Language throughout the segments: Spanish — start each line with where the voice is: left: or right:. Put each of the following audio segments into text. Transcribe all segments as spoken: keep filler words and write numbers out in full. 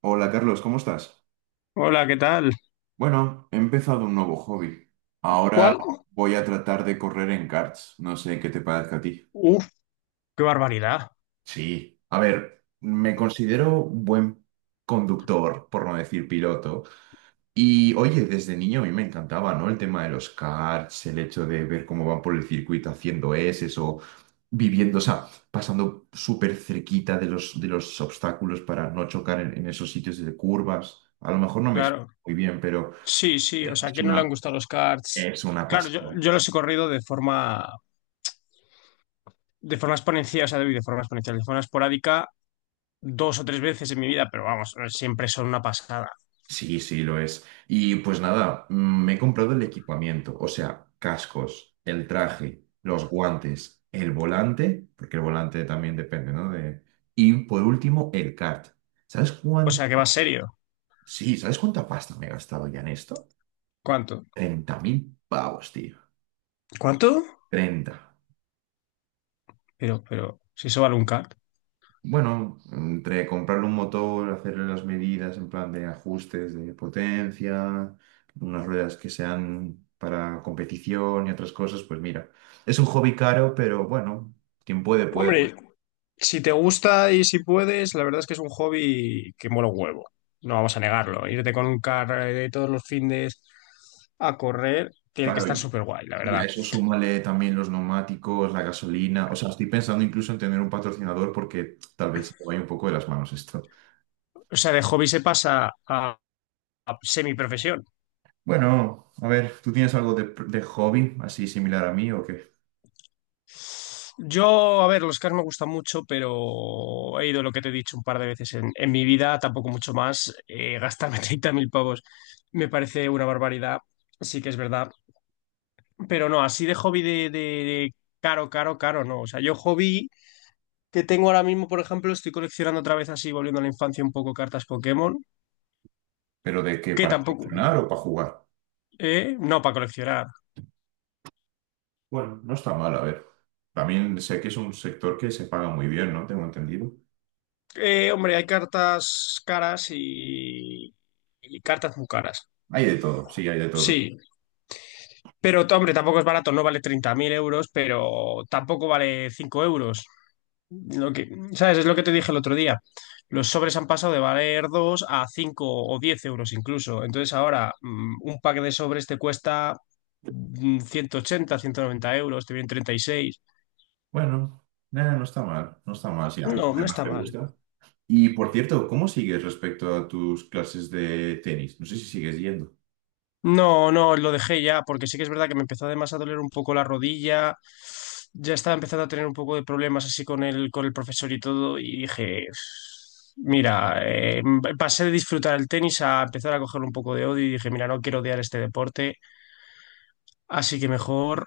right: Hola Carlos, ¿cómo estás?
left: Hola, ¿qué tal?
right: Bueno, he empezado un nuevo hobby. Ahora
left: ¿Cuál?
right: voy a tratar de correr en karts. No sé qué te parezca a ti.
left: Uf. ¡Qué barbaridad!
right: Sí, a ver, me considero un buen conductor, por no decir piloto. Y oye, desde niño a mí me encantaba, ¿no? El tema de los karts, el hecho de ver cómo van por el circuito haciendo S o viviendo, o sea, pasando súper cerquita de los, de los obstáculos para no chocar en, en esos sitios de curvas. A lo mejor no me explico
left: Claro.
right: muy bien, pero...
left: Sí, sí, o sea, ¿a
right: Es
left: quién no le han
right: una,
left: gustado los karts?
right: es una
left: Claro, yo,
right: pasada.
left: yo los he corrido de forma, de forma exponencial, o sea, de forma exponencial, de forma esporádica, dos o tres veces en mi vida, pero vamos, siempre son una pasada.
right: Sí, sí, lo es. Y pues nada, mm, me he comprado el equipamiento, o sea, cascos, el traje, los guantes, el volante, porque el volante también depende, ¿no? De... Y por último, el kart. ¿Sabes
left: O sea, que va
right: cuánto?
left: serio.
right: Sí, ¿sabes cuánta pasta me he gastado ya en esto?
left: ¿Cuánto?
right: Treinta mil pavos, tío.
left: ¿Cuánto?
right: Treinta.
left: Pero, pero, si eso vale un kart.
right: Bueno, entre comprarle un motor, hacerle las medidas en plan de ajustes de potencia, unas ruedas que sean para competición y otras cosas, pues mira, es un hobby caro, pero bueno, quien puede, puede.
left: hombre, Si te gusta y si puedes, la verdad es que es un hobby que mola un huevo. No vamos a negarlo. Irte con un car de todos los findes a correr tiene que
right: Claro,
left: estar
right: y
left: súper guay, la
right: y
left: verdad.
right: a eso súmale también los neumáticos, la gasolina. O sea, estoy pensando incluso en tener un patrocinador porque tal vez se me vaya un poco de las manos esto.
left: O sea, de hobby se pasa a, a semiprofesión.
right: Bueno, a ver, ¿tú tienes algo de, de hobby así similar a mí o qué?
left: Yo, a ver, los cars me gustan mucho, pero he ido lo que te he dicho un par de veces en, en mi vida, tampoco mucho más. Eh, gastarme treinta mil pavos me parece una barbaridad. Sí que es verdad. Pero no, así de hobby de, de de caro, caro, caro, no. O sea, yo, hobby que tengo ahora mismo, por ejemplo, estoy coleccionando otra vez así, volviendo a la infancia un poco, cartas Pokémon,
right: ¿Pero de qué?
left: que
right: ¿Para
left: tampoco,
right: funcionar o para jugar?
left: eh, no para coleccionar.
right: Bueno, no está mal, a ver. También sé que es un sector que se paga muy bien, ¿no? Tengo entendido.
left: Eh, hombre, hay cartas caras y, y cartas muy caras.
right: Hay de todo, sí, hay de todo.
left: Sí, pero t- hombre, tampoco es barato, no vale treinta mil euros, pero tampoco vale cinco euros. Lo que, ¿sabes? Es lo que te dije el otro día. Los sobres han pasado de valer dos a cinco o diez euros incluso. Entonces ahora mm, un pack de sobres te cuesta mm, ciento ochenta, ciento noventa euros, te vienen treinta y seis.
right: Bueno, nada, no está mal, no está mal, sí, a mí
left: No, no
right: además
left: está
right: te
left: mal.
right: gusta. Y por cierto, ¿cómo sigues respecto a tus clases de tenis? No sé si sigues yendo.
left: No, no, lo dejé ya porque sí que es verdad que me empezó además a doler un poco la rodilla. Ya estaba empezando a tener un poco de problemas así con el, con el profesor y todo y dije... Mira, eh, pasé de disfrutar el tenis a empezar a coger un poco de odio y dije, mira, no quiero odiar este deporte. Así que mejor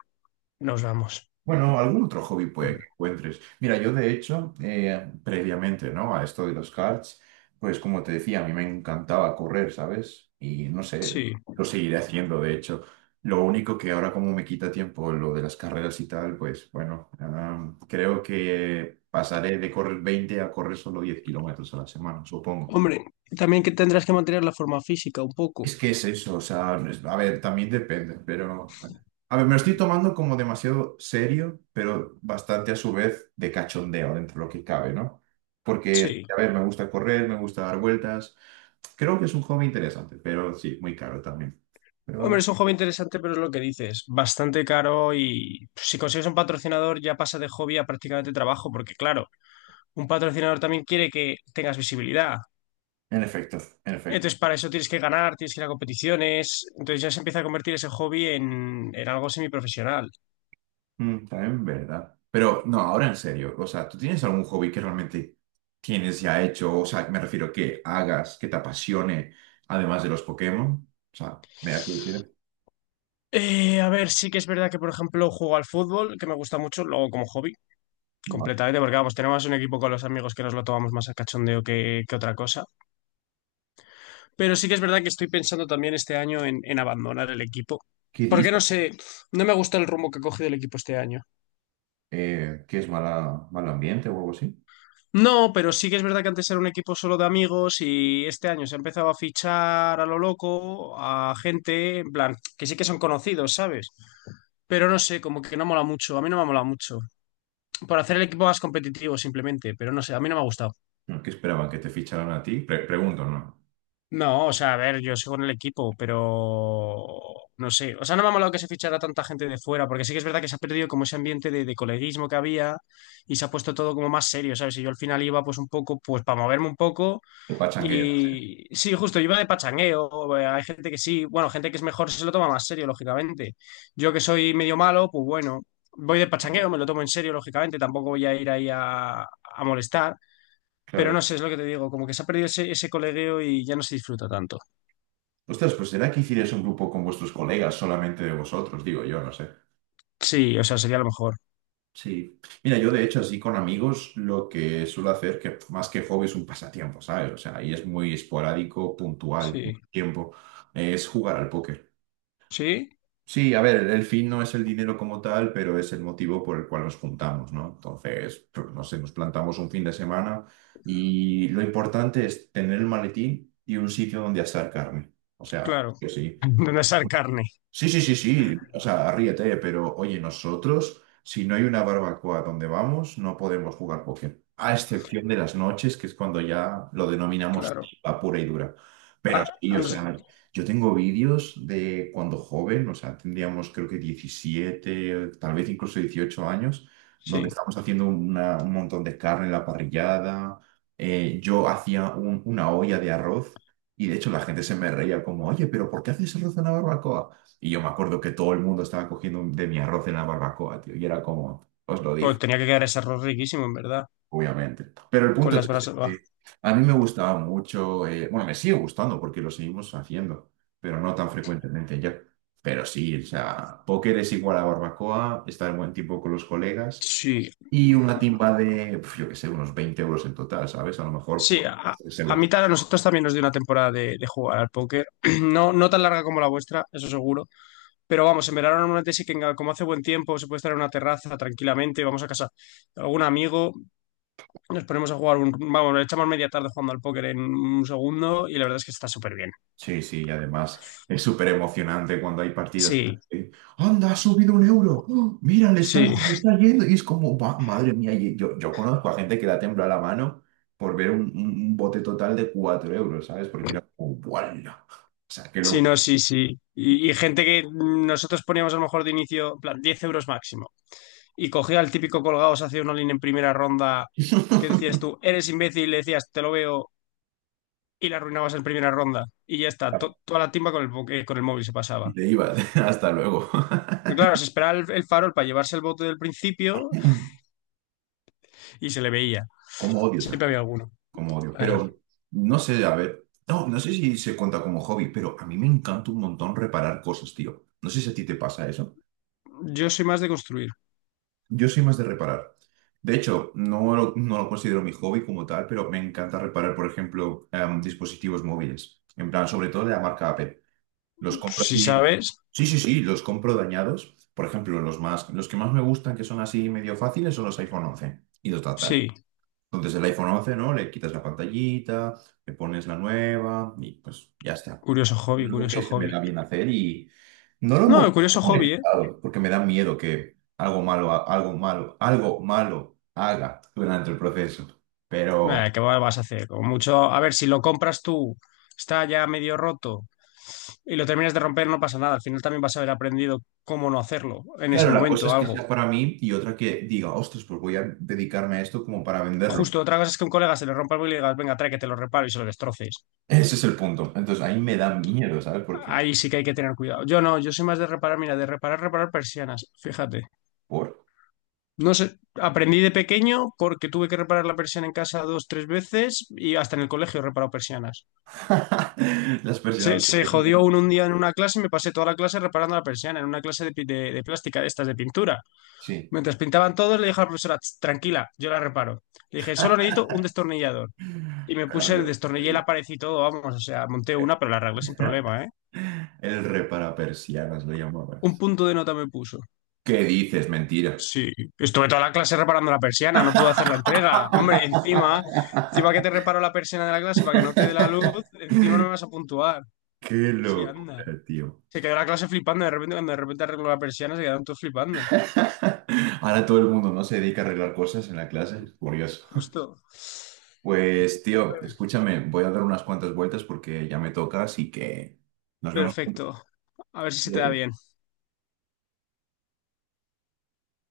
left: nos vamos.
right: Bueno, algún otro hobby puede que encuentres. Mira, yo de hecho, eh, previamente, ¿no? A esto de los karts, pues como te decía, a mí me encantaba correr, ¿sabes? Y no sé,
left: Sí.
right: lo seguiré haciendo, de hecho. Lo único que ahora como me quita tiempo lo de las carreras y tal, pues bueno, ah, creo que pasaré de correr veinte a correr solo diez kilómetros a la semana, supongo.
left: Hombre, también que tendrás que mantener la forma física un poco.
right: Es que es eso, o sea, es- a ver, también depende, pero... A ver, me lo estoy tomando como demasiado serio, pero bastante a su vez de cachondeo dentro de lo que cabe, ¿no? Porque,
left: Sí.
right: a ver, me gusta correr, me gusta dar vueltas. Creo que es un hobby interesante, pero sí, muy caro también.
left: Hombre,
right: Pero,
left: es un hobby interesante, pero es lo que dices, bastante caro, y si consigues un patrocinador ya pasa de hobby a prácticamente trabajo, porque claro, un patrocinador también quiere que tengas visibilidad.
right: en efecto, en efecto.
left: Entonces, para eso tienes que ganar, tienes que ir a competiciones. Entonces, ya se empieza a convertir ese hobby en, en algo semiprofesional.
right: Mm, también, ¿verdad? Pero, no, ahora en serio, o sea, ¿tú tienes algún hobby que realmente tienes ya hecho? O sea, me refiero que hagas, que te apasione, además de los Pokémon. O sea, me da curiosidad.
left: Eh, a ver, sí que es verdad que, por ejemplo, juego al fútbol, que me gusta mucho, luego como hobby. Completamente, porque vamos, tenemos un equipo con los amigos que nos lo tomamos más a cachondeo que, que otra cosa. Pero sí que es verdad que estoy pensando también este año en, en abandonar el equipo.
right: ¿Qué
left: Porque
right: dices?
left: no sé, no me gusta el rumbo que ha cogido el equipo este año.
right: Eh, ¿qué es mala, mal ambiente o algo así?
left: No, pero sí que es verdad que antes era un equipo solo de amigos y este año se ha empezado a fichar a lo loco, a gente, en plan, que sí que son conocidos, ¿sabes? Pero no sé, como que no mola mucho, a mí no me mola mucho. Por hacer el equipo más competitivo simplemente, pero no sé, a mí no me ha gustado.
right: No, ¿qué esperaban? ¿Que te ficharan a ti? Pre- pregunto, ¿no?
left: No, o sea, a ver, yo sigo en el equipo, pero no sé. O sea, no me ha molado que se fichara tanta gente de fuera, porque sí que es verdad que se ha perdido como ese ambiente de, de coleguismo que había y se ha puesto todo como más serio, ¿sabes? Y yo al final iba pues un poco, pues para moverme un poco.
right: ¿Qué pachangueo?
left: Y sí, justo, iba de pachangueo. Eh, hay gente que sí, bueno, gente que es mejor se lo toma más serio, lógicamente. Yo que soy medio malo, pues bueno, voy de pachangueo, me lo tomo en serio, lógicamente, tampoco voy a ir ahí a, a molestar. Pero
right: Claro.
left: no sé, es lo que te digo, como que se ha perdido ese, ese colegueo y ya no se disfruta tanto.
right: Ostras, pues será que hicierais un grupo con vuestros colegas, solamente de vosotros, digo yo, no sé.
left: Sí, o sea, sería lo mejor.
right: Sí. Mira, yo de hecho así con amigos lo que suelo hacer, que más que hobby es un pasatiempo, ¿sabes? O sea, ahí es muy esporádico, puntual,
left: Sí,
right: tiempo, es jugar al póker.
left: sí,
right: Sí, a ver, el fin no es el dinero como tal, pero es el motivo por el cual nos juntamos, ¿no? Entonces, pues, no sé, nos plantamos un fin de semana y lo importante es tener el maletín y un sitio donde asar carne. O sea,
left: claro.
right: que sí. Sí.
left: ¿Dónde sale carne?
right: Sí, sí, sí, sí. O sea, ríete, pero oye, nosotros, si no hay una barbacoa donde vamos, no podemos jugar póker. A excepción de las noches, que es cuando ya lo denominamos
left: Claro.
right: a pura y dura. Pero
left: Ah,
right: sí,
left: a
right: o sea,
left: nosotros,
right: yo tengo vídeos de cuando joven, o sea, tendríamos creo que diecisiete tal vez incluso dieciocho años, donde
left: sí,
right: estamos haciendo una- un montón de carne en la parrillada. Eh, yo hacía un- una olla de arroz. Y de hecho la gente se me reía como, oye, pero ¿por qué haces arroz en una barbacoa? Y yo me acuerdo que todo el mundo estaba cogiendo de mi arroz en la barbacoa, tío. Y era como, os lo dije,
left: pues tenía que quedar ese arroz riquísimo, en verdad,
right: obviamente. Pero el
left: con
right: punto es
left: las brasas.
right: ese,
left: Buah.
right: que a mí me gustaba mucho, eh, bueno, me sigue gustando porque lo seguimos haciendo, pero no tan frecuentemente ya. Pero sí, o sea, póker es igual a barbacoa, estar en buen tiempo con los colegas
left: Sí.
right: y una timba de, pf, yo qué sé, unos veinte euros en total, ¿sabes? A lo mejor,
left: Sí,
right: pues,
left: a,
right: 3
left: a
right: euros
left: mitad a nosotros también nos dio una temporada de, de jugar al póker. No, no tan larga como la vuestra, eso seguro. Pero vamos, en verano normalmente sí que en- como hace buen tiempo se puede estar en una terraza tranquilamente, vamos a casa de algún amigo, nos ponemos a jugar un, vamos, echamos media tarde jugando al póker en un segundo y la verdad es que está súper bien.
right: Sí, sí, y además es súper emocionante cuando hay partidas.
left: Sí,
right: que, ¡Anda, ha subido un euro! ¡Oh! ¡Mira, le
left: sí.
right: están, le está yendo! Y es como, "Buah, madre mía, y yo, yo conozco a gente que da tembla la mano por ver un, un- un bote total de cuatro euros, ¿sabes? Porque era como, ¡guala! O sea, qué
left: Sí,
right: loco.
left: no, sí, sí. Y, y gente que nosotros poníamos a lo mejor de inicio, en plan, diez euros máximo. Y cogía al típico colgado, se hacía una línea en primera ronda, que decías tú, eres imbécil, y le decías, te lo veo, y la arruinabas en primera ronda. Y ya está, to- toda la timba con el, bo- eh, con el móvil se
right: Y
left: pasaba.
right: te ibas, hasta luego.
left: Pero claro, se esperaba el, el farol para llevarse el bote del principio y se le veía.
right: ¿Cómo odio esa
left: Siempre había
right: gente?
left: alguno.
right: ¿Cómo odio?
left: Ay.
right: Pero no sé, a ver, no, no sé si se cuenta como hobby, pero a mí me encanta un montón reparar cosas, tío. No sé si a ti te pasa eso.
left: Yo soy más de construir.
right: Yo soy más de reparar. De hecho, no lo, no lo considero mi hobby como tal, pero me encanta reparar, por ejemplo, em, dispositivos móviles. En plan, sobre todo de la marca Apple. Los compro
left: Si
right: aquí.
left: sabes,
right: Sí, sí, sí, los compro dañados. Por ejemplo, los más, los que más me gustan, que son así medio fáciles, son los iPhone once y los de atrás.
left: sí.
right: Entonces, el iPhone once, ¿no? Le quitas la pantallita, le pones la nueva y pues ya está,
left: Curioso
right: es
left: hobby,
right: algo
left: curioso
right: que se me
left: hobby.
right: da bien hacer y no lo hemos
left: No, curioso hobby, ¿eh?
right: monetizado porque me da miedo que algo malo, algo malo, algo malo haga durante el proceso.
left: Eh,
right: Pero
left: ¿qué vas a hacer? Como mucho, a ver, si lo compras tú, está ya medio roto y lo terminas de romper, no pasa nada. Al final también vas a haber aprendido cómo no hacerlo en ese
right: claro, la cosa
left: momento,
right: es que
left: algo.
right: sea para mí y otra que diga, ostras, pues voy a dedicarme a esto como para venderlo.
left: Justo otra cosa es que a un colega se le rompa el móvil y le digas, venga, trae que te lo reparo, y se lo destroces.
right: Ese es el punto. Entonces ahí me da miedo, ¿sabes? Porque
left: Ahí sí que hay que tener cuidado. Yo no, yo soy más de reparar, mira, de reparar, reparar persianas, fíjate.
right: por
left: No sé, aprendí de pequeño porque tuve que reparar la persiana en casa dos, tres veces y hasta en el colegio he reparado persianas.
right: las
left: Se,
right: personas.
left: se jodió un, un día en una clase y me pasé toda la clase reparando la persiana en una clase de, pi- de, de plástica, de estas de pintura.
right: Sí.
left: Mientras pintaban todos, le dije a la profesora: "Tss, tranquila, yo la reparo". Le dije, solo necesito un destornillador. Y me puse, el
right: Claro,
left: destornillé
right: el,
left: la pared y todo, vamos, o sea, monté una, pero la arreglé sin problema, ¿eh?
right: el re para persianas lo
left: Un
right: llamabas.
left: punto de nota me puso.
right: ¿Qué dices? Mentira.
left: Sí, estuve toda la clase reparando la persiana, no pude hacer la entrega. Hombre, encima, encima que te reparo la persiana de la clase para que no te dé la luz, encima no me vas a puntuar.
right: Qué
left: Sí, anda.
right: locura, tío.
left: Se quedó la clase flipando, de repente, cuando de repente arregló la persiana, se quedaron todos flipando.
right: Ahora todo el mundo no se dedica a arreglar cosas en la clase, es curioso.
left: Justo.
right: Pues, tío, escúchame, voy a dar unas cuantas vueltas porque ya me toca, así que nos vemos pronto.
left: Perfecto. A ver si se te da bien.